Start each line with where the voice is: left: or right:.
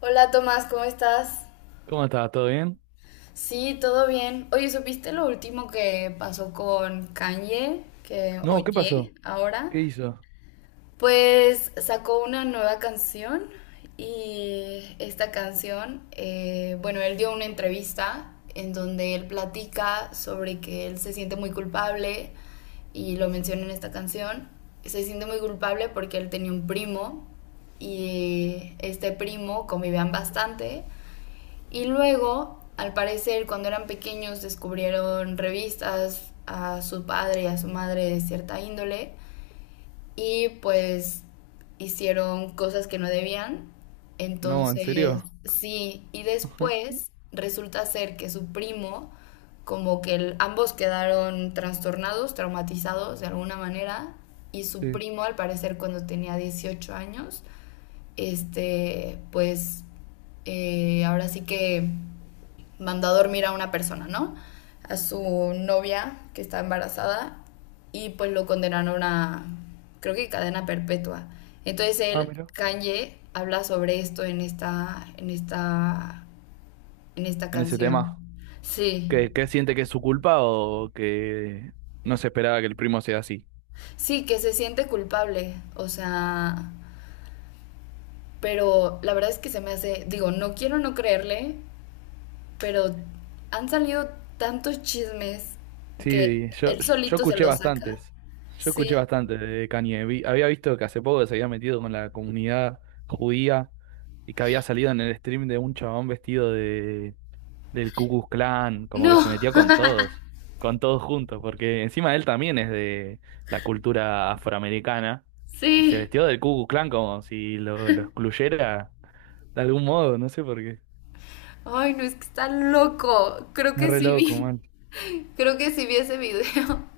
left: Hola Tomás, ¿cómo estás?
right: ¿Cómo estás? ¿Todo bien?
left: Sí, todo bien. Oye, ¿supiste lo último que pasó con Kanye? Que
right: No, ¿qué
left: oye
right: pasó? ¿Qué
left: ahora.
right: hizo?
left: Pues sacó una nueva canción y esta canción, bueno, él dio una entrevista en donde él platica sobre que él se siente muy culpable y lo menciona en esta canción. Se siente muy culpable porque él tenía un primo y este primo convivían bastante. Y luego, al parecer, cuando eran pequeños descubrieron revistas a su padre y a su madre de cierta índole y pues hicieron cosas que no debían.
right: No, ¿en
left: Entonces,
right: serio?
left: sí, y después resulta ser que su primo, como que ambos quedaron trastornados, traumatizados de alguna manera, y su
right: Sí.
left: primo, al parecer, cuando tenía 18 años, pues ahora sí que mandó a dormir a una persona, ¿no? A su novia que está embarazada y pues lo condenaron a, creo que cadena perpetua. Entonces
right: Ah,
left: él,
right: mira.
left: Kanye, habla sobre esto en esta
right: En ese
left: canción.
right: tema.
left: Sí,
right: ¿Qué, qué siente que es su culpa o que no se esperaba que el primo sea así?
left: sí, que se siente culpable, o sea, pero la verdad es que se me hace, digo, no quiero no creerle, pero han salido tantos chismes que
right: Sí, yo,
left: él
right: yo
left: solito se
right: escuché
left: los saca.
right: bastantes. Yo escuché
left: Sí,
right: bastante de Kanye. Había visto que hace poco se había metido con la comunidad judía y que había salido en el stream de un chabón vestido de del Ku Klux Klan, como que se
left: no.
right: metió con todos juntos, porque encima él también es de la cultura afroamericana y se
left: Sí.
right: vestió del Ku Klux Klan como si lo excluyera de algún modo, no sé por qué.
left: Ay, no, es que está loco. Creo
right: Es
left: que
right: re
left: sí
right: loco,
left: vi.
right: man.
left: Creo que sí vi ese video.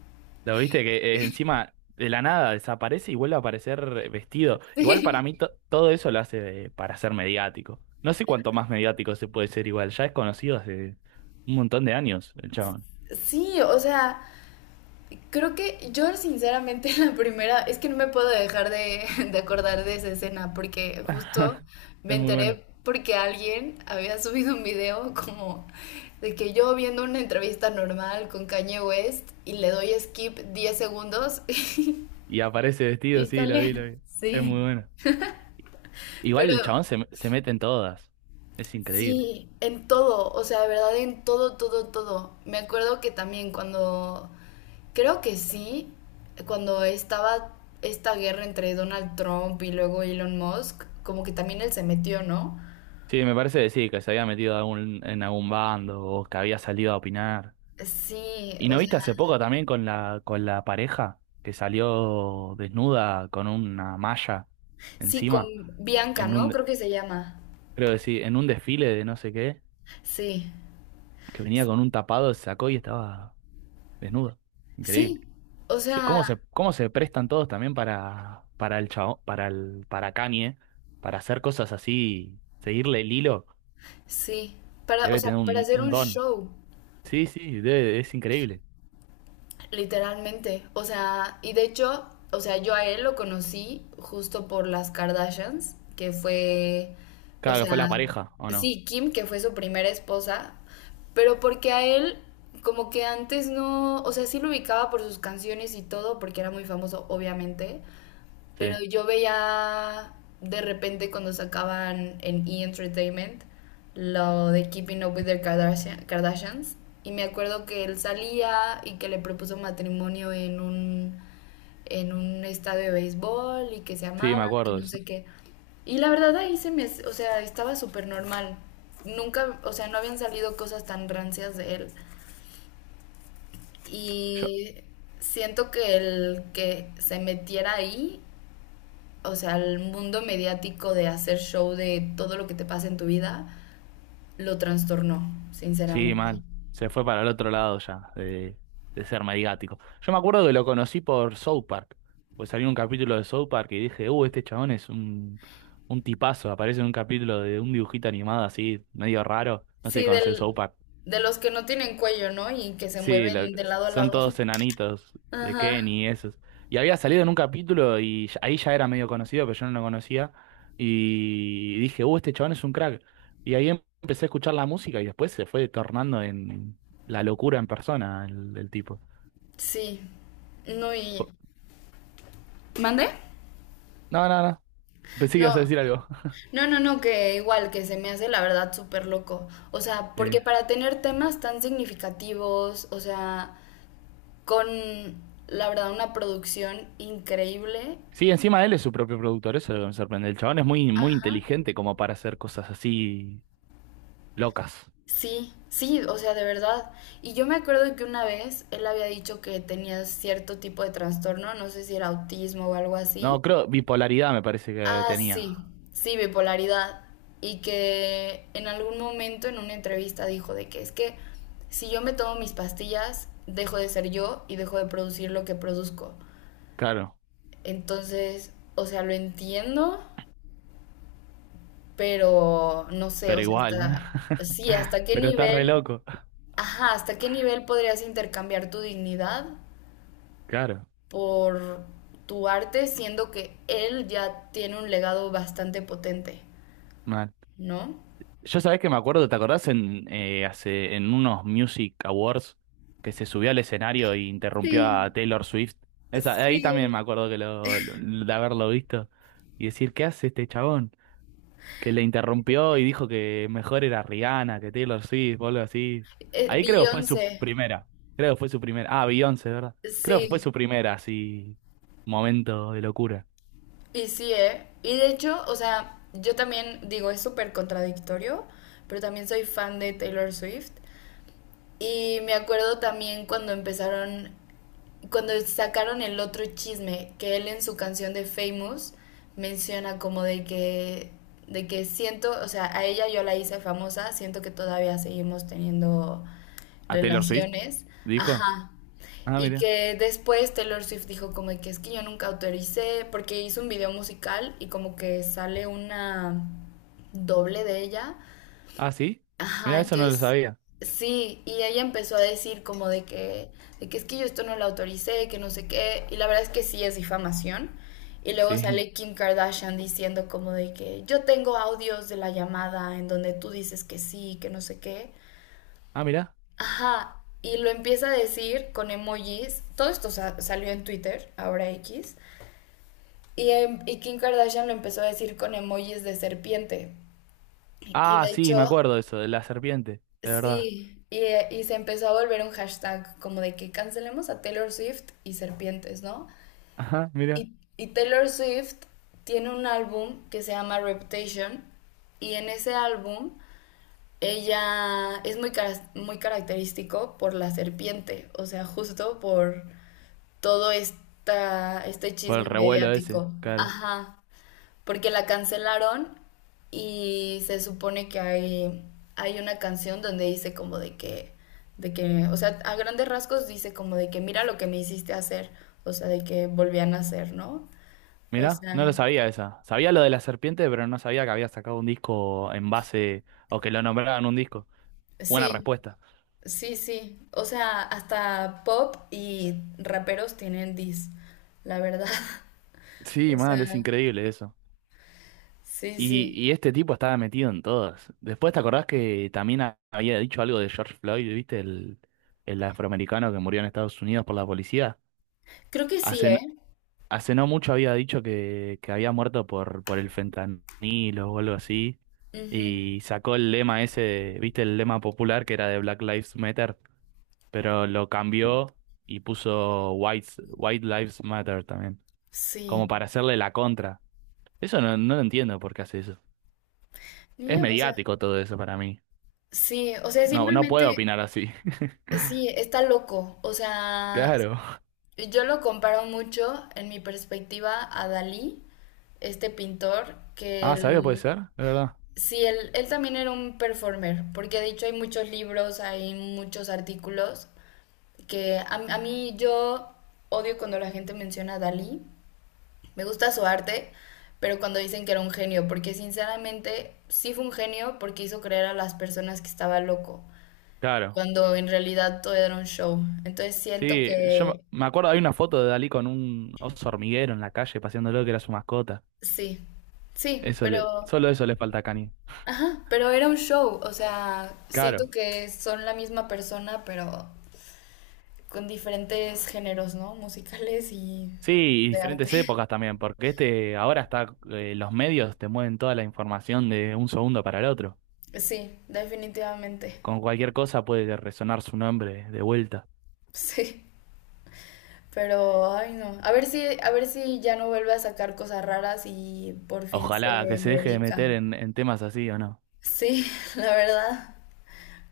right: Lo viste que encima de la nada desaparece y vuelve a aparecer vestido. Igual para
left: Sí.
right: mí todo eso lo hace para ser mediático. No sé cuánto más mediático se puede ser igual. Ya es conocido hace un montón de años el chabón.
left: Sí, o sea, creo que yo sinceramente la primera, es que no me puedo dejar de, de acordar de esa escena porque justo me
right: Es muy bueno.
left: enteré porque alguien había subido un video como de que yo viendo una entrevista normal con Kanye West y le doy skip 10 segundos
right: Y aparece vestido,
left: y
right: sí, lo vi,
left: sale.
right: lo vi. Es muy
left: Sí,
right: bueno. Igual el
left: pero
right: chabón se mete en todas. Es increíble.
left: sí, en todo, o sea, de verdad, en todo, todo, todo. Me acuerdo que también cuando, creo que sí, cuando estaba esta guerra entre Donald Trump y luego Elon Musk, como que también él se metió, ¿no?
right: Sí, me parece que sí, que se había metido en algún bando o que había salido a opinar.
left: Sí,
right: ¿Y
left: o
right: no
left: sea,
right: viste hace poco también con con la pareja que salió desnuda con una malla
left: sí, con
right: encima?
left: Bianca,
right: En
left: ¿no?
right: un,
left: Creo que se llama.
right: Creo que sí, en un desfile de no sé qué,
left: Sí,
right: que venía con un tapado, se sacó y estaba desnuda. Increíble.
left: sí, o sea,
right: ¿Cómo cómo se prestan todos también para el chavo, para Kanye, para hacer cosas así, seguirle el hilo?
left: sí, para, o
right: Debe
left: sea,
right: tener
left: para hacer
right: un
left: un
right: don.
left: show.
right: Sí, sí, es increíble.
left: Literalmente, o sea, y de hecho, o sea, yo a él lo conocí justo por las Kardashians, que fue, o
right: Claro que fue
left: sea,
right: la pareja, ¿o no?
left: sí, Kim, que fue su primera esposa, pero porque a él como que antes no, o sea, sí lo ubicaba por sus canciones y todo, porque era muy famoso, obviamente,
right: Sí,
left: pero yo veía de repente cuando sacaban en E! Entertainment lo de Keeping Up with the Kardashian- Kardashians. Y me acuerdo que él salía y que le propuso matrimonio en un estadio de béisbol y que se
right: sí, me
left: amaban, que
right: acuerdo de
left: no
right: eso.
left: sé qué. Y la verdad ahí se me, o sea, estaba súper normal. Nunca, o sea, no habían salido cosas tan rancias de él.
right: Yo,
left: Y siento que el que se metiera ahí, o sea, el mundo mediático de hacer show de todo lo que te pasa en tu vida, lo trastornó,
right: Sí,
left: sinceramente.
right: mal. Se fue para el otro lado ya, de ser mediático. Yo me acuerdo que lo conocí por South Park. Pues salió un capítulo de South Park y dije, este chabón es un tipazo. Aparece en un capítulo de un dibujito animado así, medio raro. No sé si
left: Sí,
right: conoces South
left: del,
right: Park.
left: de los que no tienen cuello, ¿no? Y que se
right: Sí,
left: mueven de lado a
right: son
left: lado.
right: todos enanitos de
left: Ajá,
right: Kenny y esos. Y había salido en un capítulo y ahí ya era medio conocido, pero yo no lo conocía. Y dije, este chabón es un crack. Y ahí empecé a escuchar la música y después se fue tornando en la locura en persona el tipo.
left: sí. No,
right: Fue-
left: y... ¿Mande?
right: No, no, no. Pensé que ibas a
left: No,
right: decir algo.
left: no, no, que igual, que se me hace la verdad súper loco. O sea,
right: Sí.
left: porque para tener temas tan significativos, o sea, con la verdad una producción increíble.
right: Sí, encima él es su propio productor, eso es lo que me sorprende. El chabón es muy, muy inteligente como para hacer cosas así locas.
left: Sí, sí, o sea, de verdad. Y yo me acuerdo que una vez él había dicho que tenía cierto tipo de trastorno, no sé si era autismo o algo
right: No,
left: así.
right: creo, bipolaridad me parece que
left: Ah, sí,
right: tenía.
left: sí, bipolaridad. Y que en algún momento en una entrevista dijo de que es que si yo me tomo mis pastillas, dejo de ser yo y dejo de producir lo que produzco.
right: Claro,
left: Entonces, o sea, lo entiendo, pero no sé,
right: pero
left: o sea,
right: igual.
left: hasta, sí, hasta qué
right: Pero está re
left: nivel.
right: loco.
left: Ajá, ¿hasta qué nivel podrías intercambiar tu dignidad
right: Claro,
left: por tu arte, siendo que él ya tiene un legado bastante potente,
right: mal.
left: ¿no?
right: Yo sabés que me acuerdo, ¿te acordás en hace en unos Music Awards que se subió al escenario e interrumpió
left: Sí,
right: a Taylor Swift? Esa, ahí también
left: sí.
right: me acuerdo que de haberlo visto y decir, ¿qué hace este chabón? Que le interrumpió y dijo que mejor era Rihanna que Taylor Swift o algo así. Ahí creo fue su
left: Beyoncé,
right: primera. Creo fue su primera. Ah, Beyoncé, ¿verdad? Creo fue
left: sí,
right: su primera, así, momento de locura.
left: y sí, ¿eh? Y de hecho, o sea, yo también digo, es súper contradictorio, pero también soy fan de Taylor Swift. Y me acuerdo también cuando empezaron, cuando sacaron el otro chisme, que él en su canción de Famous menciona como de que siento, o sea, a ella yo la hice famosa, siento que todavía seguimos teniendo
right: ¿A Taylor Swift?
left: relaciones,
right: Dijo.
left: ajá.
right: Ah,
left: Y
right: mira.
left: que después Taylor Swift dijo como de que es que yo nunca autoricé, porque hizo un video musical y como que sale una doble de ella.
right: Ah, sí.
left: Ajá,
right: Mira, eso no lo
left: entonces,
right: sabía.
left: sí, y ella empezó a decir como de que es que yo esto no lo autoricé, que no sé qué, y la verdad es que sí es difamación. Y luego
right: Sí.
left: sale Kim Kardashian diciendo como de que yo tengo audios de la llamada en donde tú dices que sí, que no sé qué.
right: Ah, mira.
left: Ajá, y lo empieza a decir con emojis. Todo esto salió en Twitter, ahora X. Y, y Kim Kardashian lo empezó a decir con emojis de serpiente. Y
right: Ah,
left: de
right: sí, me
left: hecho,
right: acuerdo de eso, de la serpiente, de verdad.
left: sí, y se empezó a volver un hashtag como de que cancelemos a Taylor Swift y serpientes, ¿no?
right: Ajá, mira.
left: Y Taylor Swift tiene un álbum que se llama Reputation y en ese álbum ella es muy, muy característico por la serpiente, o sea, justo por todo esta, este
right: Por
left: chisme
right: el revuelo ese,
left: mediático.
right: claro.
left: Ajá, porque la cancelaron y se supone que hay una canción donde dice como de que, o sea, a grandes rasgos dice como de que mira lo que me hiciste hacer, o sea, de que volvían a hacer, ¿no? O
right: Mira, no
left: sea,
right: lo sabía esa. Sabía lo de la serpiente, pero no sabía que había sacado un disco en base o que lo nombraban un disco. Buena
left: sí,
right: respuesta.
left: sí, sí, o sea, hasta pop y raperos tienen dis, la verdad,
right: Sí,
left: o
right: mal, es
left: sea,
right: increíble eso.
left: sí, sí,
right: Y este tipo estaba metido en todas. Después, ¿te acordás que también había dicho algo de George Floyd, viste? El afroamericano que murió en Estados Unidos por la policía.
left: creo que sí,
right: Hace,
left: ¿eh?
right: Hace no mucho había dicho que había muerto por el fentanilo o algo así.
left: Ujú,
right: Y sacó el lema ese, viste el lema popular que era de Black Lives Matter, pero lo cambió y puso White, White Lives Matter también,
left: sí,
right: como para hacerle la contra. Eso no, no lo entiendo por qué hace eso. Es
left: niño, o sea,
right: mediático todo eso para mí.
left: sí, o sea,
right: No, no puedo
left: simplemente...
right: opinar así.
left: Sí, está loco. O sea,
right: Claro.
left: yo lo comparo mucho en mi perspectiva a Dalí, este pintor, que
right: Ah, ¿sabía? Puede
left: él,
right: ser, de verdad.
left: sí, él también era un performer, porque de hecho hay muchos libros, hay muchos artículos, que a mí yo odio cuando la gente menciona a Dalí. Me gusta su arte, pero cuando dicen que era un genio, porque sinceramente sí fue un genio porque hizo creer a las personas que estaba loco
right: Claro.
left: cuando en realidad todo era un show. Entonces siento
right: Sí, yo me
left: que
right: me acuerdo, hay una foto de Dalí con un oso hormiguero en la calle paseándolo que era su mascota.
left: sí, sí, pero,
right: Solo eso le falta a Kanye.
left: ajá, pero era un show, o sea, siento
right: Claro.
left: que son la misma persona, pero con diferentes géneros, ¿no? Musicales y
right: Sí, y
left: de arte.
right: diferentes épocas también, porque este ahora está, los medios te mueven toda la información de un segundo para el otro.
left: Sí, definitivamente,
right: Con cualquier cosa puede resonar su nombre de vuelta.
left: sí, pero, ay no, a ver si ya no vuelve a sacar cosas raras y por fin
right: Ojalá que
left: se
right: se
left: me
right: deje de meter
left: dedica.
right: en temas así o no.
left: Sí, la verdad.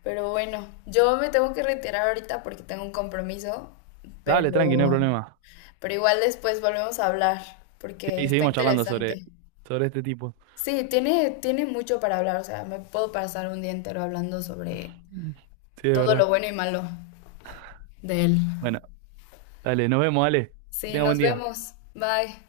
left: Pero bueno, yo me tengo que retirar ahorita porque tengo un compromiso,
right: Dale, tranqui, no hay
left: pero
right: problema.
left: Pero igual después volvemos a hablar, porque
right: Sí,
left: está
right: seguimos charlando
left: interesante.
right: sobre este tipo.
left: Sí, tiene, tiene mucho para hablar, o sea, me puedo pasar un día entero hablando sobre
right: Sí, de
left: todo lo
right: verdad.
left: bueno y malo de él.
right: Bueno, dale, nos vemos, dale. Que
left: Sí,
right: tenga buen
left: nos
right: día.
left: vemos. Bye.